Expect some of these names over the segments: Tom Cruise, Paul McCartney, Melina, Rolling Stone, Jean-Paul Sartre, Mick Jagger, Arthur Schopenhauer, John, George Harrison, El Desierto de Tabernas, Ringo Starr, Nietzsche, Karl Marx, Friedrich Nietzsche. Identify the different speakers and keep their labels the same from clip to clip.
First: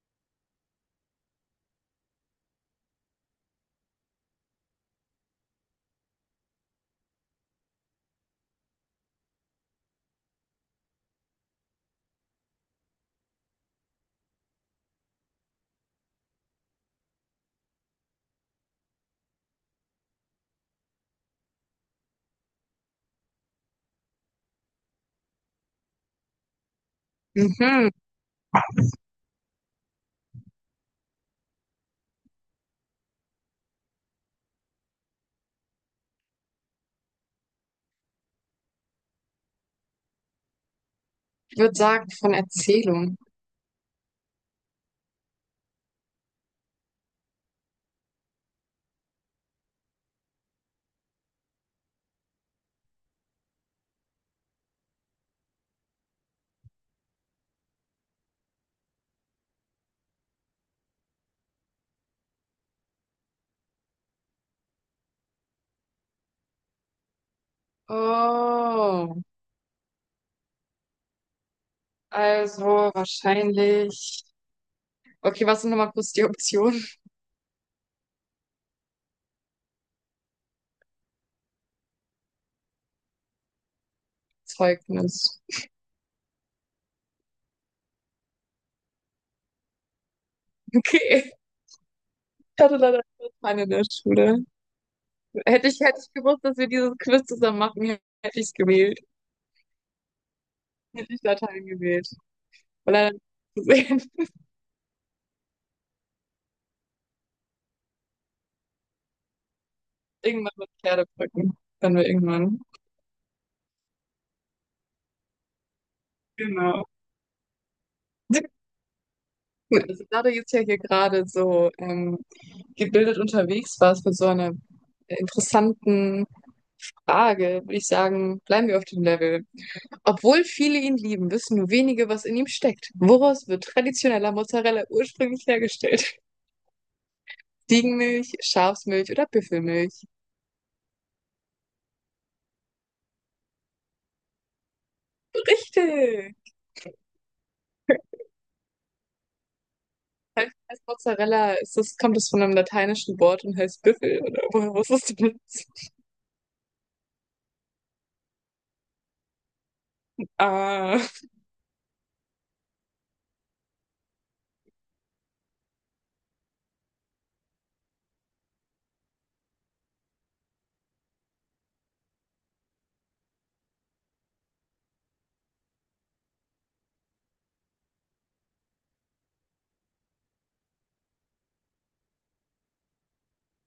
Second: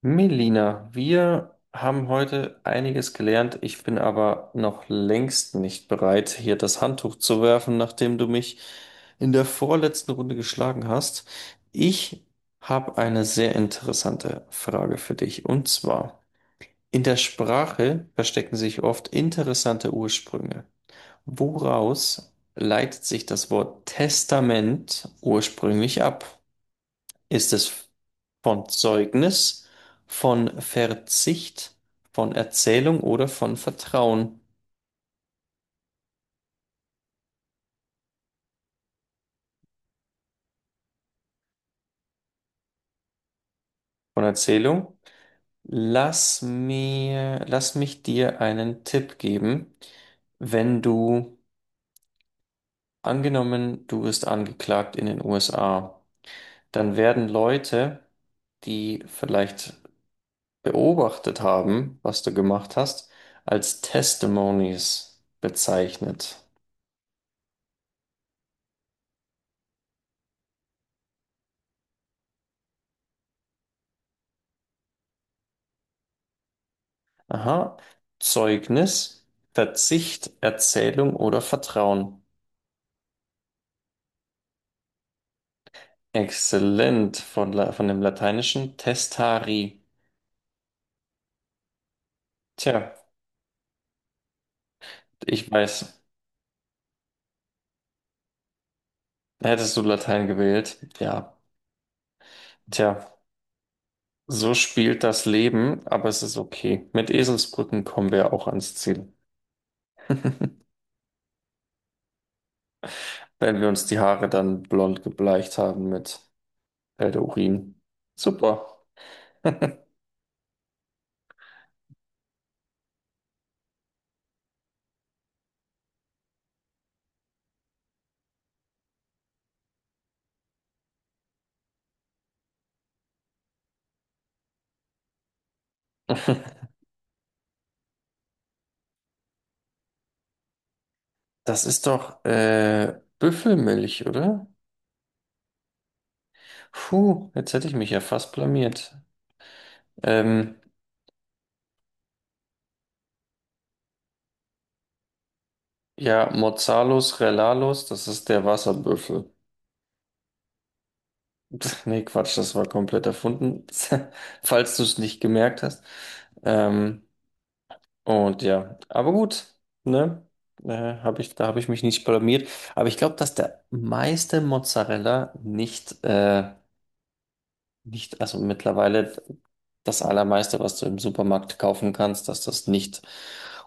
Speaker 1: Melina, wir haben heute einiges gelernt. Ich bin aber noch längst nicht bereit, hier das Handtuch zu werfen, nachdem du mich in der vorletzten Runde geschlagen hast. Ich habe eine sehr interessante Frage für dich. Und zwar, in der Sprache verstecken sich oft interessante Ursprünge. Woraus leitet sich das Wort Testament ursprünglich ab? Ist es
Speaker 2: Mhm.
Speaker 1: von Zeugnis, von Verzicht, von Erzählung oder von Vertrauen?
Speaker 2: Ich würde sagen, von Erzählung.
Speaker 1: Von Erzählung. Lass mich dir einen Tipp geben. Wenn du, angenommen, du wirst angeklagt in den USA, dann werden Leute, die vielleicht beobachtet haben, was du gemacht hast, als Testimonies bezeichnet.
Speaker 2: Oh, also wahrscheinlich. Okay, was sind nochmal kurz die Optionen?
Speaker 1: Aha. Zeugnis, Verzicht, Erzählung oder Vertrauen.
Speaker 2: Zeugnis.
Speaker 1: Exzellent von, La von dem lateinischen testari.
Speaker 2: Okay. Ich hatte
Speaker 1: Tja,
Speaker 2: leider keine in der Schule.
Speaker 1: ich
Speaker 2: Hätte ich, hätte
Speaker 1: weiß,
Speaker 2: ich gewusst, dass wir dieses Quiz zusammen machen, hätte ich es gewählt.
Speaker 1: hättest du Latein gewählt?
Speaker 2: Hätte ich
Speaker 1: Ja.
Speaker 2: Latein gewählt. Weil leider
Speaker 1: Tja,
Speaker 2: nicht gesehen,
Speaker 1: so spielt das Leben, aber es ist okay. Mit Eselsbrücken kommen wir auch ans Ziel.
Speaker 2: irgendwann mit Pferdebrücken. Dann wir irgendwann.
Speaker 1: Wenn wir uns die Haare dann blond gebleicht haben mit
Speaker 2: Genau.
Speaker 1: Pferdeurin. Super.
Speaker 2: Gut, also da du jetzt ja hier gerade so gebildet unterwegs warst mit so einer interessanten Frage, würde ich sagen, bleiben wir auf dem Level. Obwohl viele ihn lieben, wissen nur wenige, was in ihm steckt. Woraus wird traditioneller Mozzarella ursprünglich hergestellt? Ziegenmilch, Schafsmilch oder Büffelmilch?
Speaker 1: Das ist doch Büffelmilch, oder?
Speaker 2: Richtig!
Speaker 1: Puh, jetzt hätte ich mich ja fast blamiert. Ähm,
Speaker 2: Als Mozzarella ist das, kommt es von einem lateinischen Wort und heißt Büffel, oder woher wusstest du das?
Speaker 1: ja, Mozzalos Relalos, das ist der Wasserbüffel.
Speaker 2: Ah,
Speaker 1: Nee, Quatsch, das war komplett erfunden, falls du es nicht gemerkt hast. Ähm, und ja, aber gut, ne? Da habe ich mich nicht blamiert. Aber ich glaube, dass der meiste Mozzarella nicht, nicht, also mittlerweile das allermeiste, was du im Supermarkt kaufen kannst, dass das nicht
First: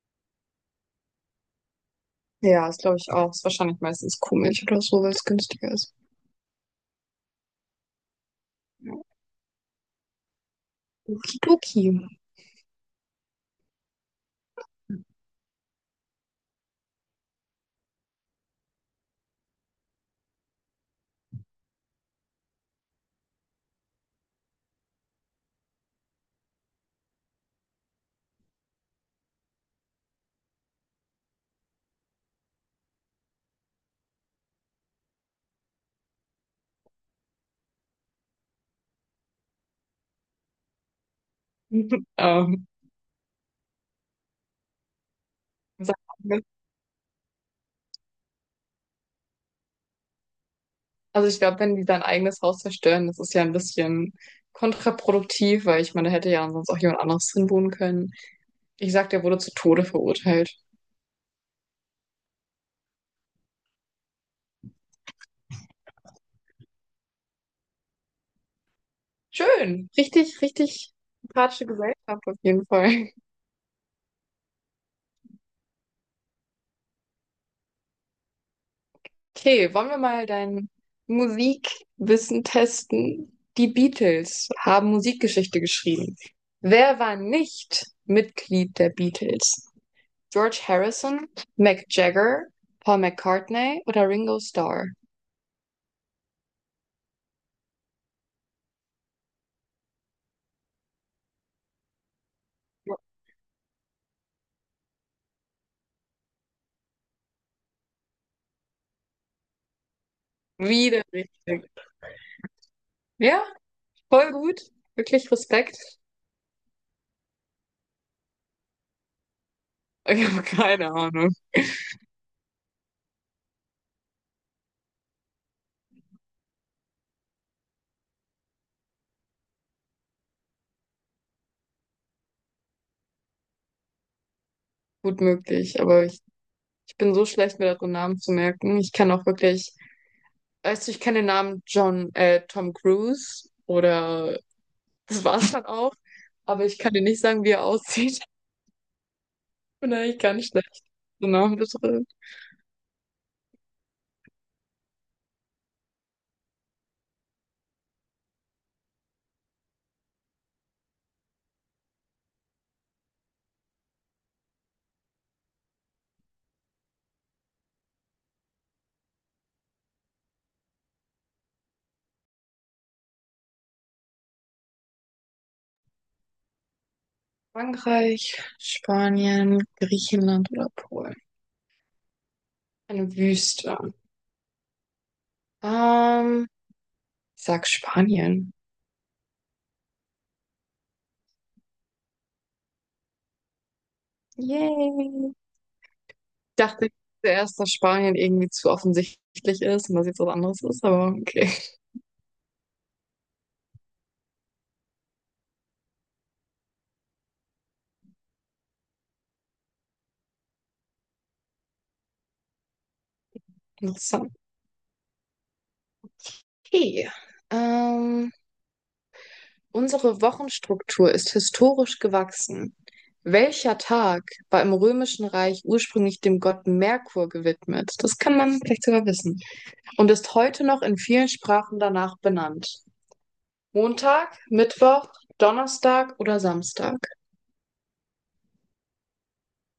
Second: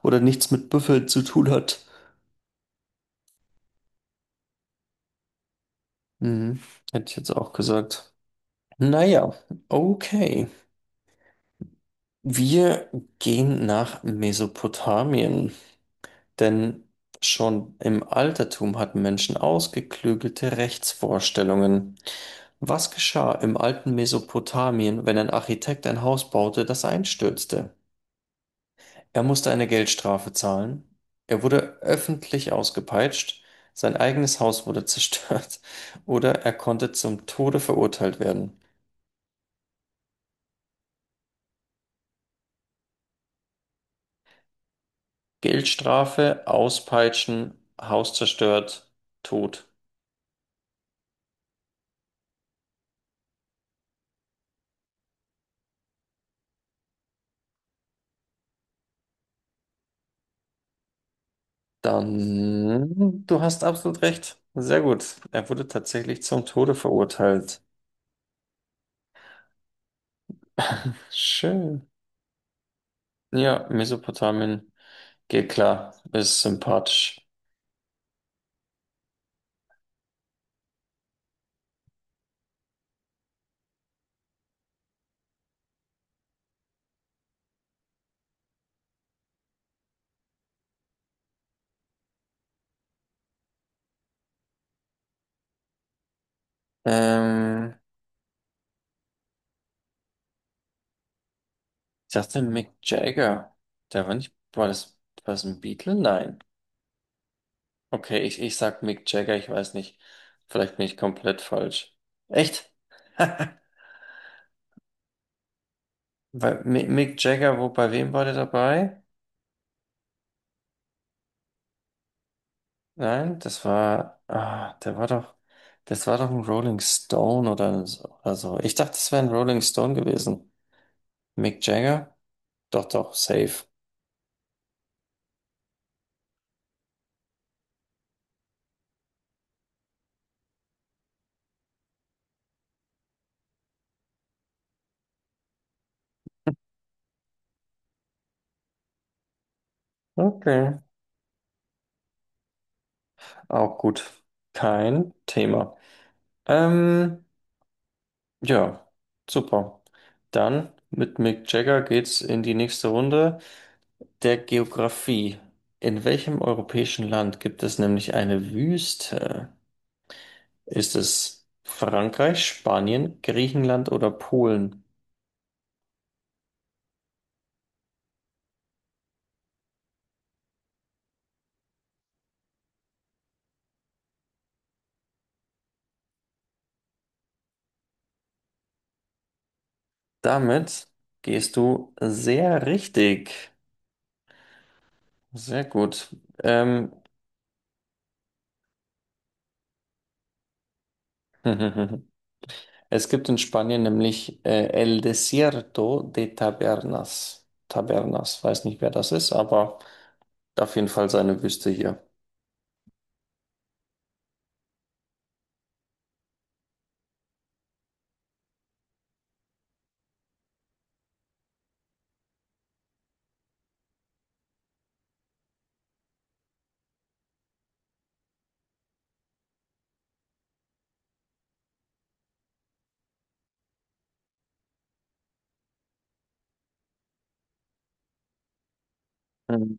Speaker 1: oder nichts mit Büffel zu tun hat.
Speaker 2: ja, ist glaube ich auch. Ist wahrscheinlich meistens Kuhmilch oder so, weil es günstiger ist.
Speaker 1: Mhm. Hätte ich jetzt auch gesagt.
Speaker 2: Ja.
Speaker 1: Naja, okay.
Speaker 2: Okidoki.
Speaker 1: Wir gehen nach Mesopotamien, denn schon im Altertum hatten Menschen ausgeklügelte Rechtsvorstellungen. Was geschah im alten Mesopotamien, wenn ein Architekt ein Haus baute, das einstürzte? Er musste eine Geldstrafe zahlen, er wurde öffentlich ausgepeitscht, sein eigenes Haus wurde zerstört oder er konnte zum Tode verurteilt werden.
Speaker 2: Ähm, sag mal,
Speaker 1: Geldstrafe, Auspeitschen, Haus zerstört, Tod.
Speaker 2: also ich glaube, wenn die sein eigenes Haus zerstören, das ist ja ein bisschen kontraproduktiv, weil ich meine, da hätte ja sonst auch jemand anderes drin wohnen können. Ich sag, der wurde zu Tode verurteilt.
Speaker 1: Dann, du hast absolut recht. Sehr gut. Er wurde tatsächlich zum Tode verurteilt.
Speaker 2: Schön. Richtig, richtig sympathische
Speaker 1: Schön.
Speaker 2: Gesellschaft auf jeden Fall.
Speaker 1: Ja, Mesopotamien geht klar, ist sympathisch.
Speaker 2: Okay, wollen wir mal dein Musikwissen testen? Die Beatles haben Musikgeschichte geschrieben. Wer war nicht Mitglied der Beatles? George Harrison, Mick Jagger, Paul McCartney oder Ringo Starr?
Speaker 1: Ähm, ich dachte Mick Jagger. Der war nicht, war das ein Beatle? Nein. Okay, ich sag Mick Jagger, ich weiß nicht. Vielleicht bin ich
Speaker 2: Wieder
Speaker 1: komplett
Speaker 2: richtig.
Speaker 1: falsch. Echt?
Speaker 2: Ja, voll gut. Wirklich Respekt.
Speaker 1: Bei Mick Jagger, wo, bei wem war der dabei?
Speaker 2: Ich habe keine Ahnung.
Speaker 1: Nein, der war doch, das war doch ein Rolling Stone oder so. Oder so. Ich dachte, das wäre ein Rolling Stone gewesen. Mick Jagger? Doch, doch, safe.
Speaker 2: Gut möglich, aber ich bin so schlecht, mir darin Namen zu merken. Ich kann auch wirklich, weißt du, ich kenne den Namen John, Tom Cruise oder das war's dann auch, aber ich kann dir nicht sagen, wie er aussieht. Ich bin eigentlich ganz
Speaker 1: Okay,
Speaker 2: schlecht. So Namen bitte.
Speaker 1: auch gut. Kein Thema. Ähm, ja, super. Dann mit Mick Jagger geht's in die nächste Runde der Geografie. In welchem europäischen Land gibt es nämlich eine Wüste? Ist es Frankreich, Spanien, Griechenland oder Polen?
Speaker 2: Frankreich, Spanien, Griechenland oder Polen. Eine Wüste. Ähm, ich sag Spanien.
Speaker 1: Damit gehst du sehr richtig.
Speaker 2: Yay.
Speaker 1: Sehr gut.
Speaker 2: Ich dachte
Speaker 1: Ähm,
Speaker 2: zuerst, dass Spanien irgendwie zu offensichtlich ist und dass jetzt was anderes ist, aber okay.
Speaker 1: es gibt in Spanien nämlich El Desierto de Tabernas. Tabernas, weiß nicht, wer das ist, aber auf jeden Fall seine Wüste hier.
Speaker 2: Interessant. Okay. Ähm, unsere Wochenstruktur ist historisch gewachsen. Welcher Tag war im Römischen Reich ursprünglich dem Gott Merkur gewidmet? Das kann man vielleicht sogar wissen. Und ist heute noch in vielen Sprachen danach benannt. Montag, Mittwoch, Donnerstag oder Samstag?
Speaker 1: Mhm.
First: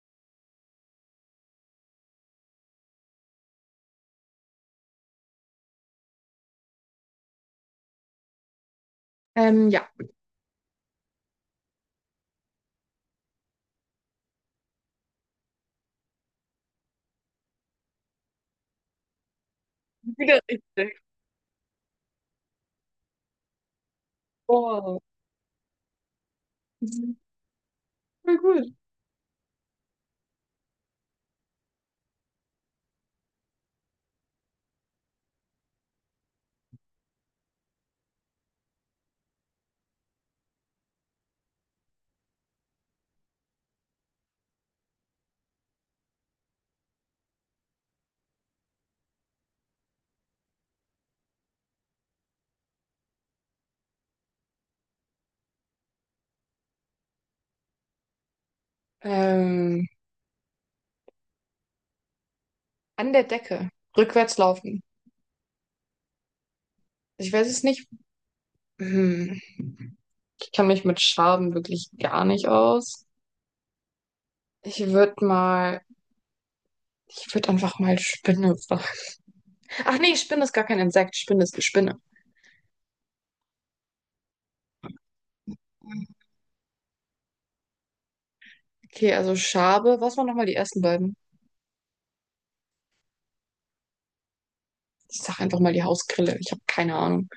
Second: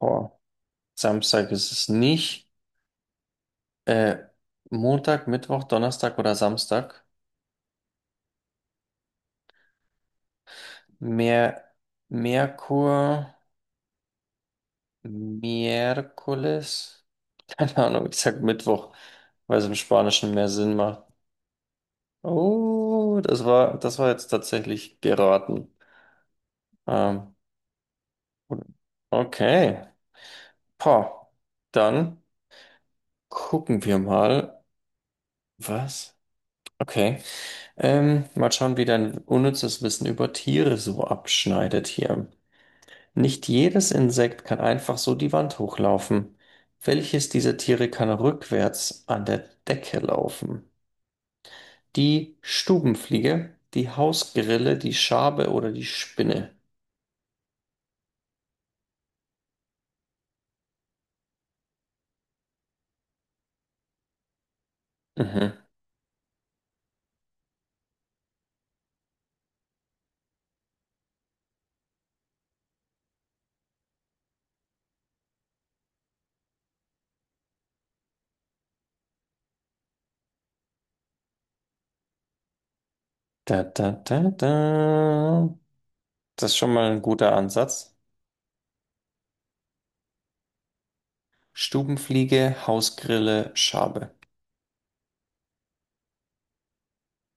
Speaker 1: Oh, Samstag ist es nicht. Äh, Montag, Mittwoch, Donnerstag oder Samstag?
Speaker 2: Ja.
Speaker 1: Mer Merkur. Miércoles? Keine Ahnung, ich sag Mittwoch, weil es im Spanischen
Speaker 2: Wieder
Speaker 1: mehr Sinn
Speaker 2: richtig.
Speaker 1: macht. Oh, das war jetzt tatsächlich
Speaker 2: Oh,
Speaker 1: geraten.
Speaker 2: das ist
Speaker 1: Ähm,
Speaker 2: voll gut.
Speaker 1: okay. Pah. Dann gucken wir mal. Was? Okay. Mal schauen, wie dein unnützes Wissen über Tiere so abschneidet hier. Nicht jedes Insekt kann einfach so die Wand hochlaufen. Welches dieser Tiere kann rückwärts an der Decke laufen? Die Stubenfliege, die Hausgrille, die Schabe oder die Spinne.
Speaker 2: Ähm, an der Decke. Rückwärts laufen.
Speaker 1: Mhm.
Speaker 2: Ich weiß es nicht. Hm. Ich kann mich mit Schaben wirklich gar nicht aus. Ich würde mal, ich würde einfach mal Spinne sagen. Ach nee, Spinne ist gar kein Insekt. Spinne ist eine Spinne.
Speaker 1: Da, da, da, da. Das ist schon mal ein guter Ansatz.
Speaker 2: Okay, also Schabe. Was waren nochmal die ersten beiden?
Speaker 1: Stubenfliege, Hausgrille, Schabe.
Speaker 2: Ich sag einfach mal die Hausgrille. Ich habe keine Ahnung.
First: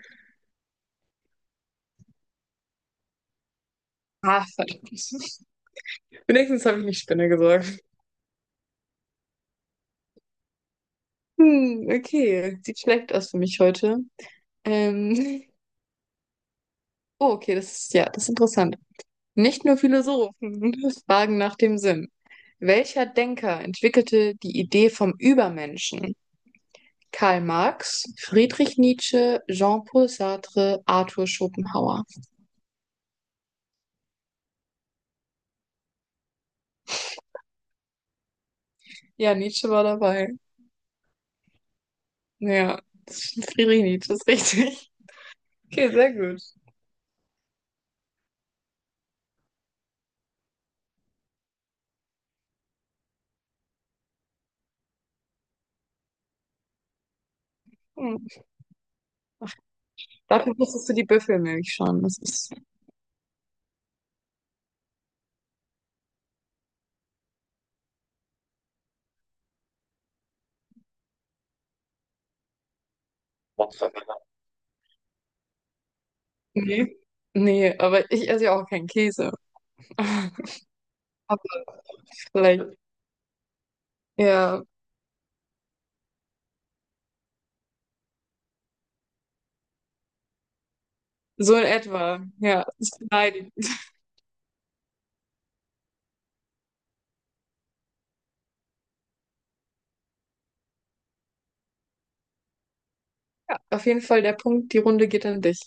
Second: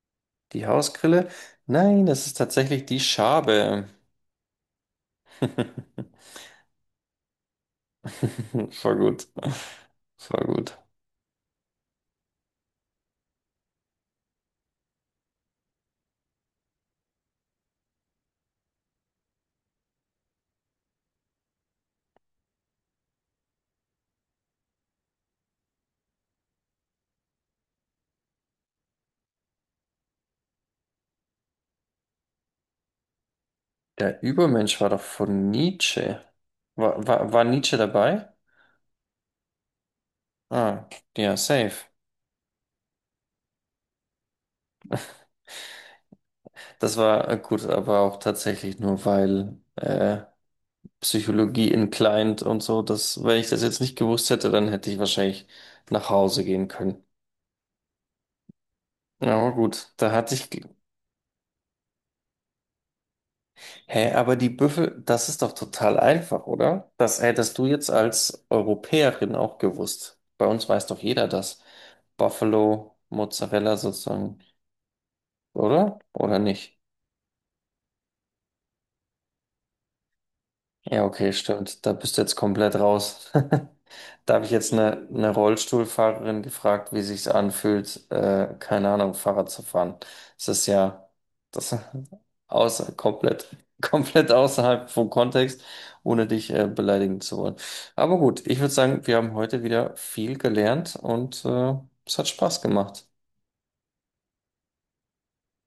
Speaker 1: Die Hausgrille? Nein, das ist tatsächlich die Schabe.
Speaker 2: Ah, verdammt. Wenigstens habe ich nicht Spinne gesagt.
Speaker 1: Voll gut. Voll gut.
Speaker 2: Hm, okay. Sieht schlecht aus für mich heute. Ähm. Oh, okay, das ist ja, das ist interessant. Nicht nur Philosophen fragen nach dem Sinn. Welcher Denker entwickelte die Idee vom Übermenschen? Karl Marx, Friedrich Nietzsche, Jean-Paul Sartre, Arthur Schopenhauer.
Speaker 1: Der Übermensch war doch von Nietzsche. War Nietzsche dabei?
Speaker 2: Ja, Nietzsche war dabei.
Speaker 1: Ah, ja, safe.
Speaker 2: Ja, das ist, Friedrich Nietzsche ist richtig. Okay, sehr gut.
Speaker 1: Das war gut, aber auch tatsächlich nur, weil Psychologie in Client und so. Das, wenn ich das jetzt nicht gewusst hätte, dann hätte ich wahrscheinlich nach Hause gehen können.
Speaker 2: Hm.
Speaker 1: Ja, aber gut, da hatte ich.
Speaker 2: Dafür
Speaker 1: Glück.
Speaker 2: wusstest du die Büffelmilch schon. Das ist.
Speaker 1: Hä, aber die Büffel, das ist doch total einfach, oder? Das hättest du jetzt als Europäerin auch gewusst. Bei uns weiß doch jeder das. Buffalo, Mozzarella sozusagen, oder? Oder nicht?
Speaker 2: Nee. Nee, aber ich esse ja auch keinen Käse.
Speaker 1: Ja, okay,
Speaker 2: Aber
Speaker 1: stimmt. Da bist du jetzt
Speaker 2: vielleicht.
Speaker 1: komplett raus. Da habe ich
Speaker 2: Ja.
Speaker 1: jetzt eine Rollstuhlfahrerin gefragt, wie sich's anfühlt, keine Ahnung, Fahrrad zu fahren. Das ist ja
Speaker 2: So in
Speaker 1: das
Speaker 2: etwa, ja.
Speaker 1: außer,
Speaker 2: Ist
Speaker 1: komplett,
Speaker 2: beleidigend.
Speaker 1: komplett außerhalb vom Kontext, ohne dich beleidigen zu wollen. Aber gut, ich würde sagen, wir haben heute wieder viel gelernt und es hat Spaß gemacht.
Speaker 2: Auf jeden Fall der Punkt, die Runde geht an dich.